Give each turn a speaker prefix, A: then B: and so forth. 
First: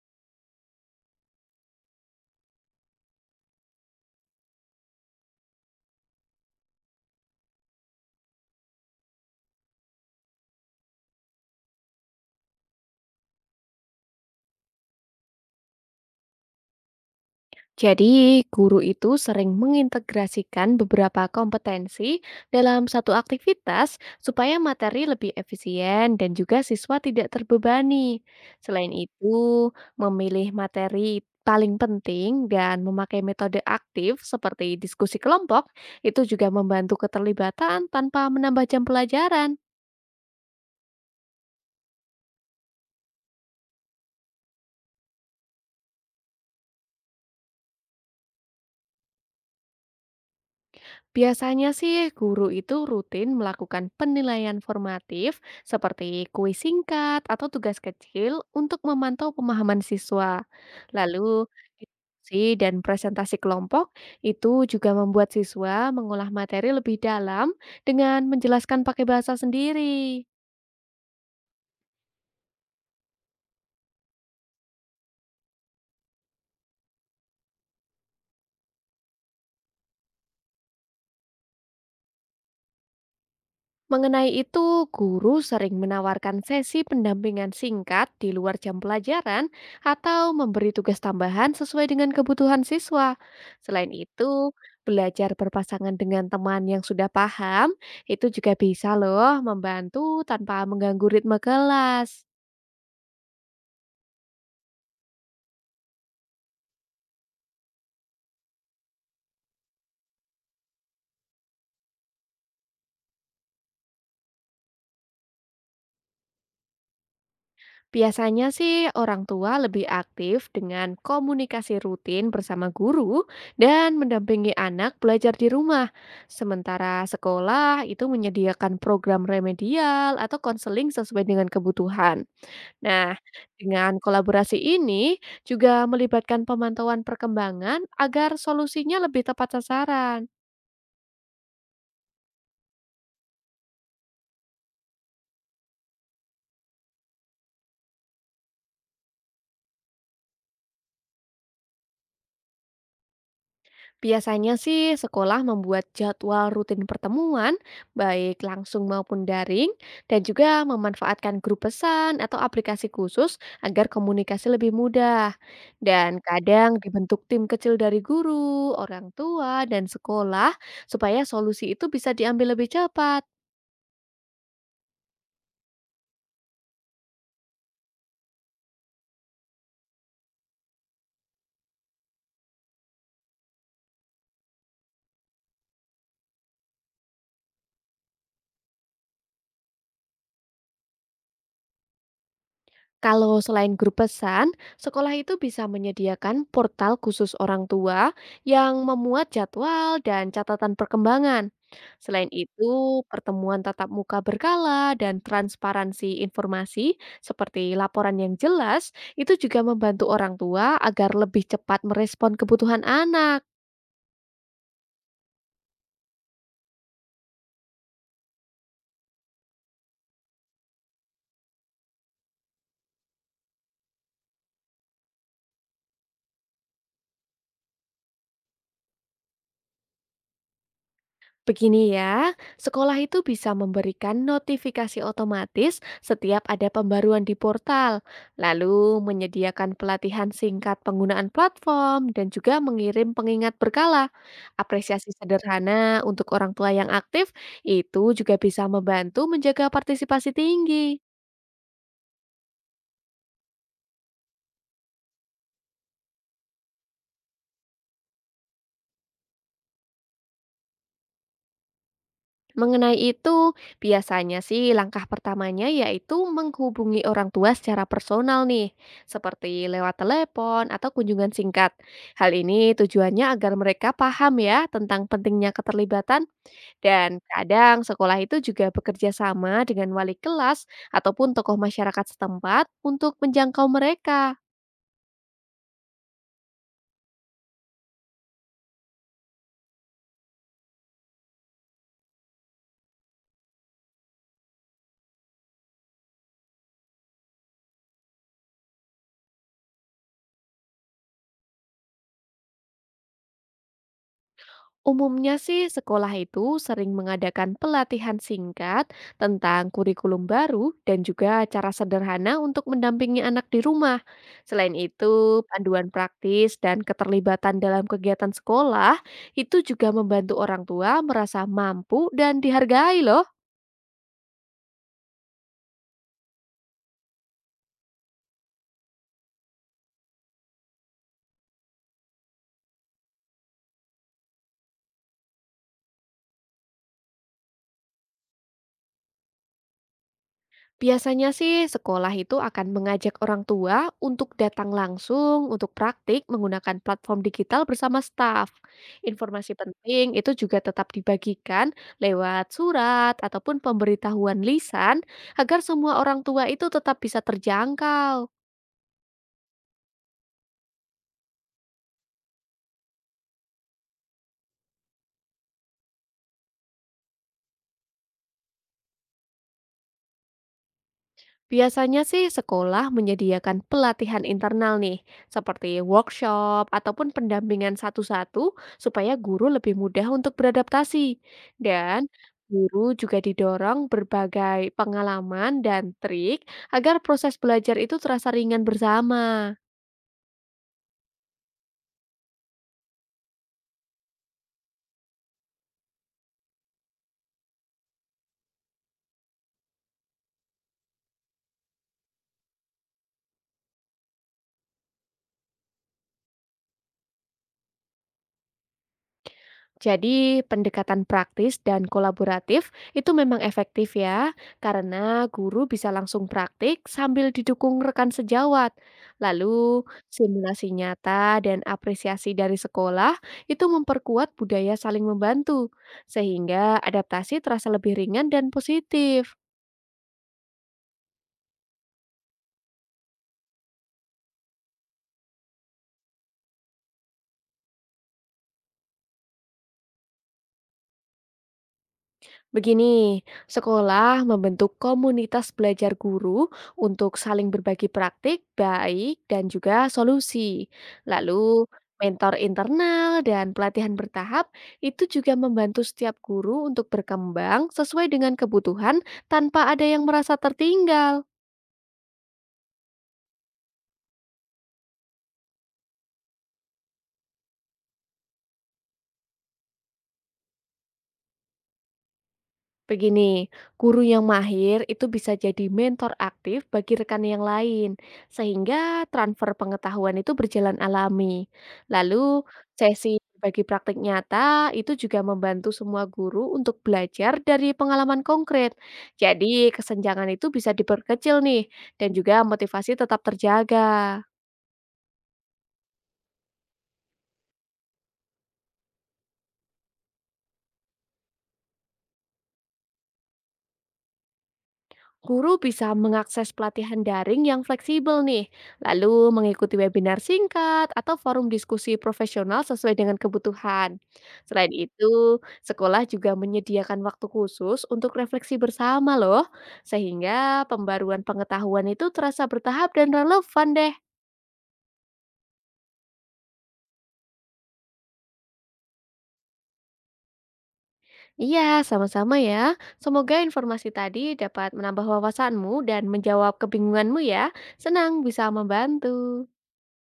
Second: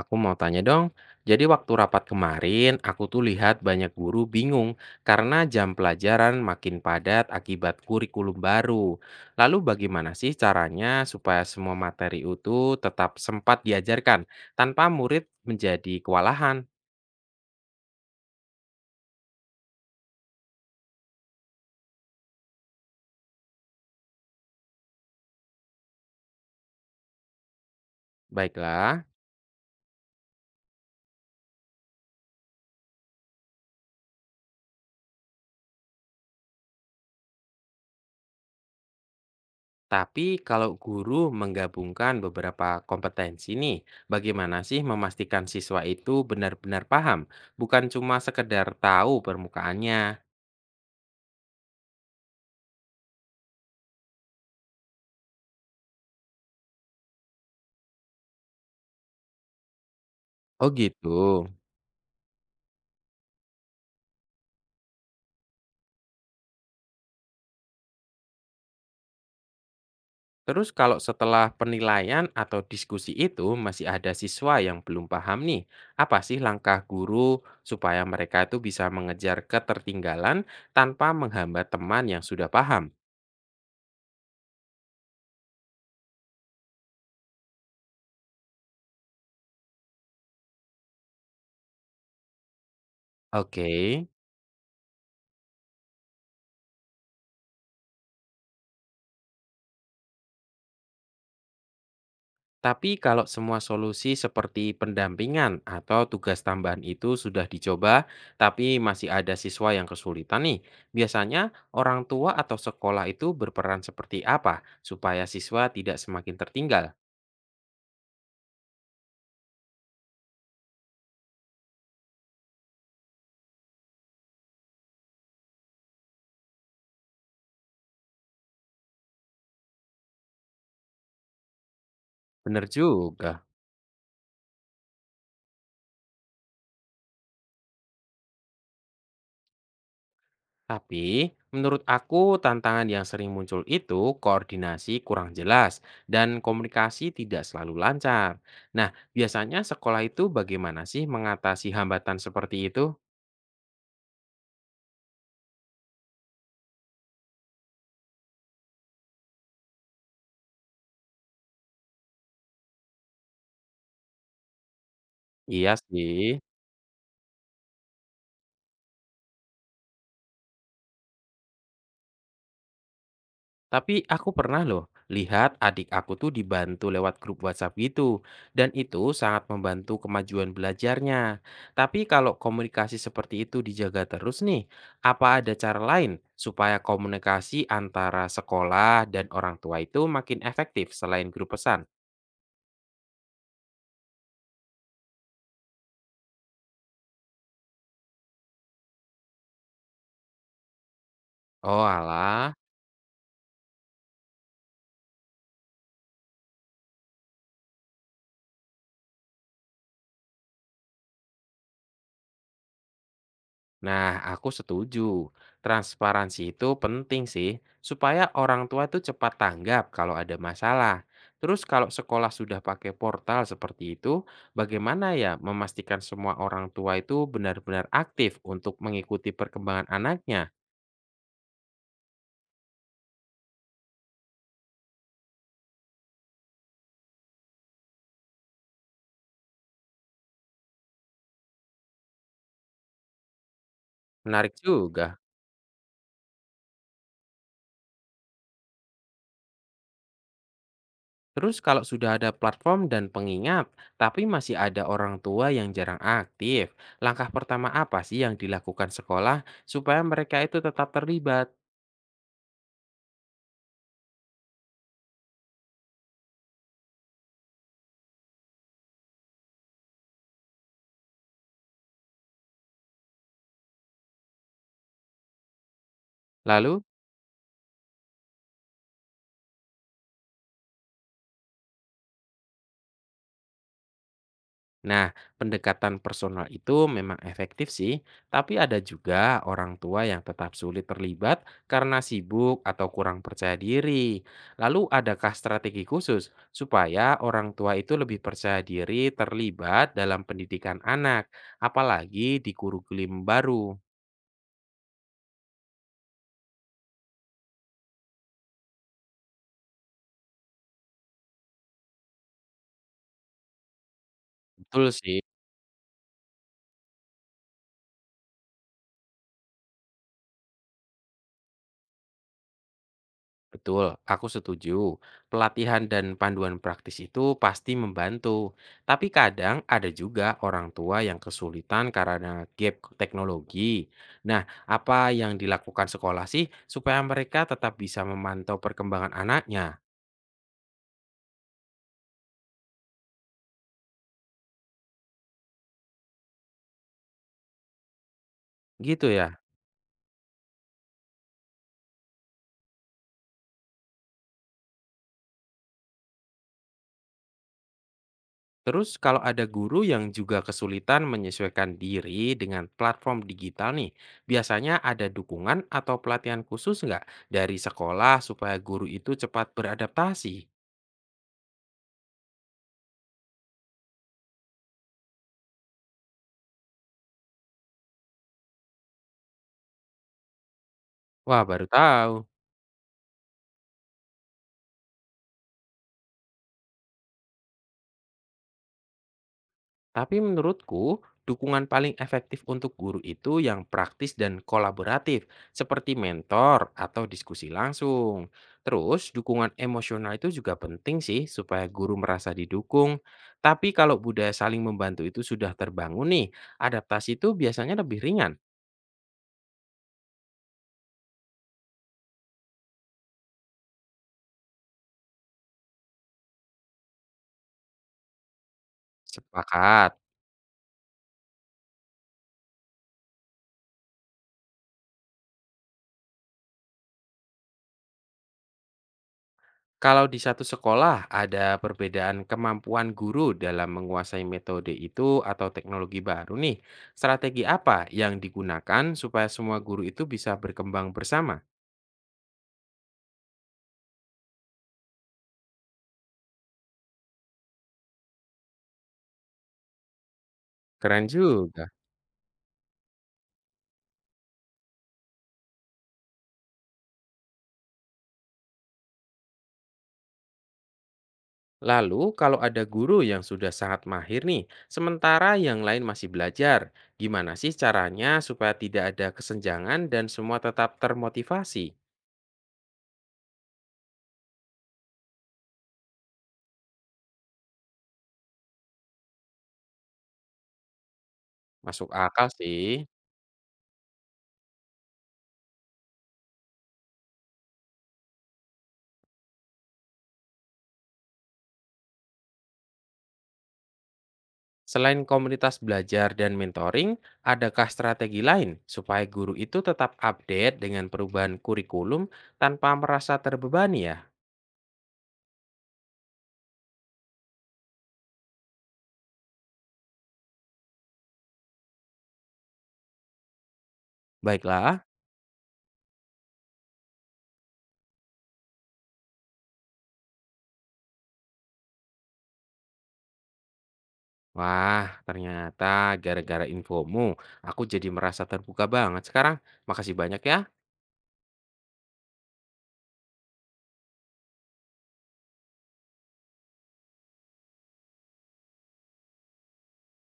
A: Aku mau tanya dong, jadi waktu rapat kemarin aku tuh lihat banyak guru bingung karena jam pelajaran makin padat akibat kurikulum baru. Lalu bagaimana sih caranya supaya semua materi itu tetap sempat diajarkan tanpa murid menjadi kewalahan?
B: Jadi, guru itu sering mengintegrasikan beberapa kompetensi dalam satu aktivitas supaya materi lebih efisien dan juga siswa tidak terbebani. Selain
A: Baiklah,
B: itu, memilih materi paling penting dan memakai metode aktif seperti diskusi kelompok itu juga membantu keterlibatan tanpa menambah jam pelajaran.
A: tapi kalau guru menggabungkan beberapa kompetensi nih, bagaimana sih memastikan siswa itu benar-benar paham, bukan cuma sekedar tahu permukaannya?
B: Biasanya sih guru itu rutin melakukan penilaian formatif seperti kuis singkat atau tugas kecil untuk memantau pemahaman siswa.
A: Oh gitu.
B: Lalu diskusi dan presentasi kelompok itu juga membuat siswa mengolah materi lebih dalam dengan menjelaskan pakai bahasa sendiri.
A: Terus kalau setelah penilaian atau diskusi itu masih ada siswa yang belum paham nih, apa sih langkah guru supaya mereka itu bisa mengejar ketertinggalan tanpa menghambat teman yang sudah paham?
B: Mengenai itu, guru sering menawarkan sesi pendampingan singkat di luar jam pelajaran atau memberi tugas tambahan sesuai dengan kebutuhan siswa.
A: Oke,
B: Selain itu, belajar berpasangan dengan teman yang sudah paham itu juga bisa loh membantu tanpa mengganggu ritme kelas.
A: tapi kalau semua solusi seperti pendampingan atau tugas tambahan itu sudah dicoba, tapi masih ada siswa yang kesulitan nih, biasanya orang tua atau sekolah itu berperan seperti apa supaya siswa tidak semakin tertinggal?
B: Biasanya sih orang tua lebih aktif dengan komunikasi rutin bersama guru dan mendampingi anak belajar di rumah. Sementara sekolah itu menyediakan program remedial atau konseling sesuai dengan kebutuhan.
A: Bener
B: Nah,
A: juga.
B: dengan kolaborasi ini juga melibatkan pemantauan perkembangan agar solusinya lebih tepat sasaran.
A: Tapi, menurut aku tantangan yang sering muncul itu koordinasi kurang jelas dan komunikasi tidak selalu lancar. Nah, biasanya sekolah itu bagaimana sih mengatasi hambatan seperti itu?
B: Biasanya sih sekolah membuat jadwal rutin pertemuan, baik langsung maupun daring, dan juga memanfaatkan grup pesan atau aplikasi khusus agar komunikasi lebih mudah.
A: Iya
B: Dan
A: sih.
B: kadang dibentuk tim kecil dari guru, orang tua, dan sekolah supaya solusi itu bisa diambil lebih cepat.
A: Tapi aku pernah loh lihat adik aku tuh dibantu lewat grup WhatsApp gitu, dan itu sangat membantu kemajuan belajarnya. Tapi kalau komunikasi seperti itu dijaga terus nih, apa ada cara lain supaya komunikasi antara sekolah dan orang tua itu makin efektif selain grup pesan?
B: Kalau selain grup pesan, sekolah itu bisa menyediakan portal khusus orang tua yang memuat jadwal dan catatan perkembangan.
A: Oh
B: Selain
A: alah.
B: itu, pertemuan tatap muka berkala dan transparansi informasi seperti laporan yang jelas itu juga membantu orang tua agar lebih cepat merespon kebutuhan anak.
A: Nah, aku setuju. Transparansi itu penting sih, supaya orang tua itu cepat tanggap kalau ada masalah. Terus kalau sekolah sudah pakai portal seperti itu, bagaimana ya memastikan semua orang tua itu benar-benar aktif untuk mengikuti perkembangan anaknya?
B: Begini ya, sekolah itu bisa memberikan notifikasi otomatis setiap ada pembaruan di portal, lalu menyediakan pelatihan singkat penggunaan platform dan juga mengirim pengingat berkala.
A: Menarik
B: Apresiasi
A: juga.
B: sederhana untuk orang tua yang aktif itu juga bisa membantu menjaga partisipasi tinggi.
A: Terus kalau sudah ada platform dan pengingat, tapi masih ada orang tua yang jarang aktif, langkah pertama apa sih yang dilakukan sekolah supaya mereka itu tetap terlibat?
B: Mengenai itu, biasanya sih langkah pertamanya yaitu menghubungi orang tua secara personal nih, seperti lewat telepon atau kunjungan singkat. Hal ini tujuannya agar mereka paham ya tentang pentingnya keterlibatan
A: Lalu.
B: dan kadang sekolah itu juga bekerja sama dengan wali kelas ataupun tokoh masyarakat setempat untuk menjangkau mereka.
A: Nah, pendekatan personal itu memang efektif sih, tapi ada juga orang tua yang tetap sulit terlibat karena sibuk atau kurang percaya diri. Lalu, adakah strategi khusus supaya orang tua itu lebih percaya diri terlibat dalam pendidikan anak, apalagi di kurikulum baru?
B: Umumnya sih sekolah itu sering mengadakan pelatihan singkat tentang kurikulum baru dan juga cara sederhana untuk mendampingi anak di rumah. Selain
A: Betul sih.
B: itu, panduan praktis dan keterlibatan dalam kegiatan sekolah itu juga membantu orang tua merasa mampu dan dihargai loh.
A: Betul, aku setuju. Pelatihan dan panduan praktis itu pasti membantu. Tapi kadang ada juga orang tua yang kesulitan karena gap teknologi. Nah, apa yang dilakukan sekolah sih supaya mereka tetap bisa memantau perkembangan anaknya?
B: Biasanya sih sekolah itu akan mengajak orang tua untuk datang langsung untuk praktik menggunakan platform digital bersama staf.
A: Gitu ya.
B: Informasi penting itu juga tetap dibagikan lewat surat ataupun pemberitahuan lisan agar semua orang tua itu tetap bisa terjangkau.
A: Terus kalau ada guru yang juga kesulitan menyesuaikan diri dengan platform digital nih, biasanya ada dukungan atau pelatihan khusus nggak dari sekolah supaya guru itu cepat beradaptasi?
B: Biasanya sih sekolah menyediakan pelatihan internal nih, seperti workshop ataupun pendampingan satu-satu supaya guru lebih mudah untuk beradaptasi.
A: Wah, baru
B: Dan
A: tahu.
B: guru juga didorong berbagai pengalaman dan trik agar proses belajar itu terasa ringan bersama.
A: Tapi menurutku, dukungan paling efektif untuk guru itu yang praktis dan kolaboratif, seperti mentor atau diskusi langsung. Terus, dukungan emosional itu juga penting sih supaya guru merasa didukung. Tapi kalau budaya saling membantu itu sudah terbangun nih, adaptasi itu biasanya lebih ringan.
B: Jadi, pendekatan praktis dan kolaboratif itu memang efektif ya, karena guru bisa langsung praktik sambil didukung rekan sejawat. Lalu,
A: Sepakat.
B: simulasi nyata dan apresiasi dari sekolah itu memperkuat budaya saling membantu, sehingga adaptasi terasa lebih ringan dan positif.
A: Kalau di satu sekolah ada perbedaan kemampuan guru dalam menguasai metode itu atau teknologi baru nih, strategi apa yang digunakan supaya semua guru itu bisa berkembang bersama?
B: Begini, sekolah membentuk komunitas belajar guru untuk saling berbagi praktik baik dan juga solusi.
A: Keren
B: Lalu,
A: juga.
B: mentor internal dan pelatihan bertahap itu juga membantu setiap guru untuk berkembang sesuai dengan kebutuhan tanpa ada yang merasa tertinggal.
A: Lalu kalau ada guru yang sudah sangat mahir nih, sementara yang lain masih belajar, gimana sih caranya supaya tidak ada kesenjangan dan semua tetap termotivasi?
B: Begini, guru yang mahir itu bisa jadi mentor aktif bagi rekan yang lain, sehingga transfer pengetahuan itu berjalan alami.
A: Masuk akal
B: Lalu,
A: sih.
B: sesi bagi praktik nyata itu juga membantu semua guru untuk belajar dari pengalaman konkret. Jadi, kesenjangan itu bisa diperkecil nih, dan juga motivasi tetap terjaga.
A: Selain komunitas belajar dan mentoring, adakah strategi lain supaya guru itu tetap update dengan perubahan kurikulum tanpa merasa terbebani ya?
B: Guru bisa mengakses pelatihan daring yang fleksibel nih, lalu mengikuti webinar singkat atau forum diskusi profesional sesuai dengan kebutuhan. Selain
A: Baiklah.
B: itu, sekolah juga menyediakan waktu khusus untuk refleksi bersama loh, sehingga pembaruan pengetahuan itu terasa bertahap dan relevan deh.
A: Wah, ternyata gara-gara infomu, aku jadi merasa terbuka banget sekarang. Makasih banyak ya.
B: Iya, sama-sama ya. Semoga informasi tadi dapat menambah wawasanmu dan menjawab kebingunganmu ya. Senang bisa membantu.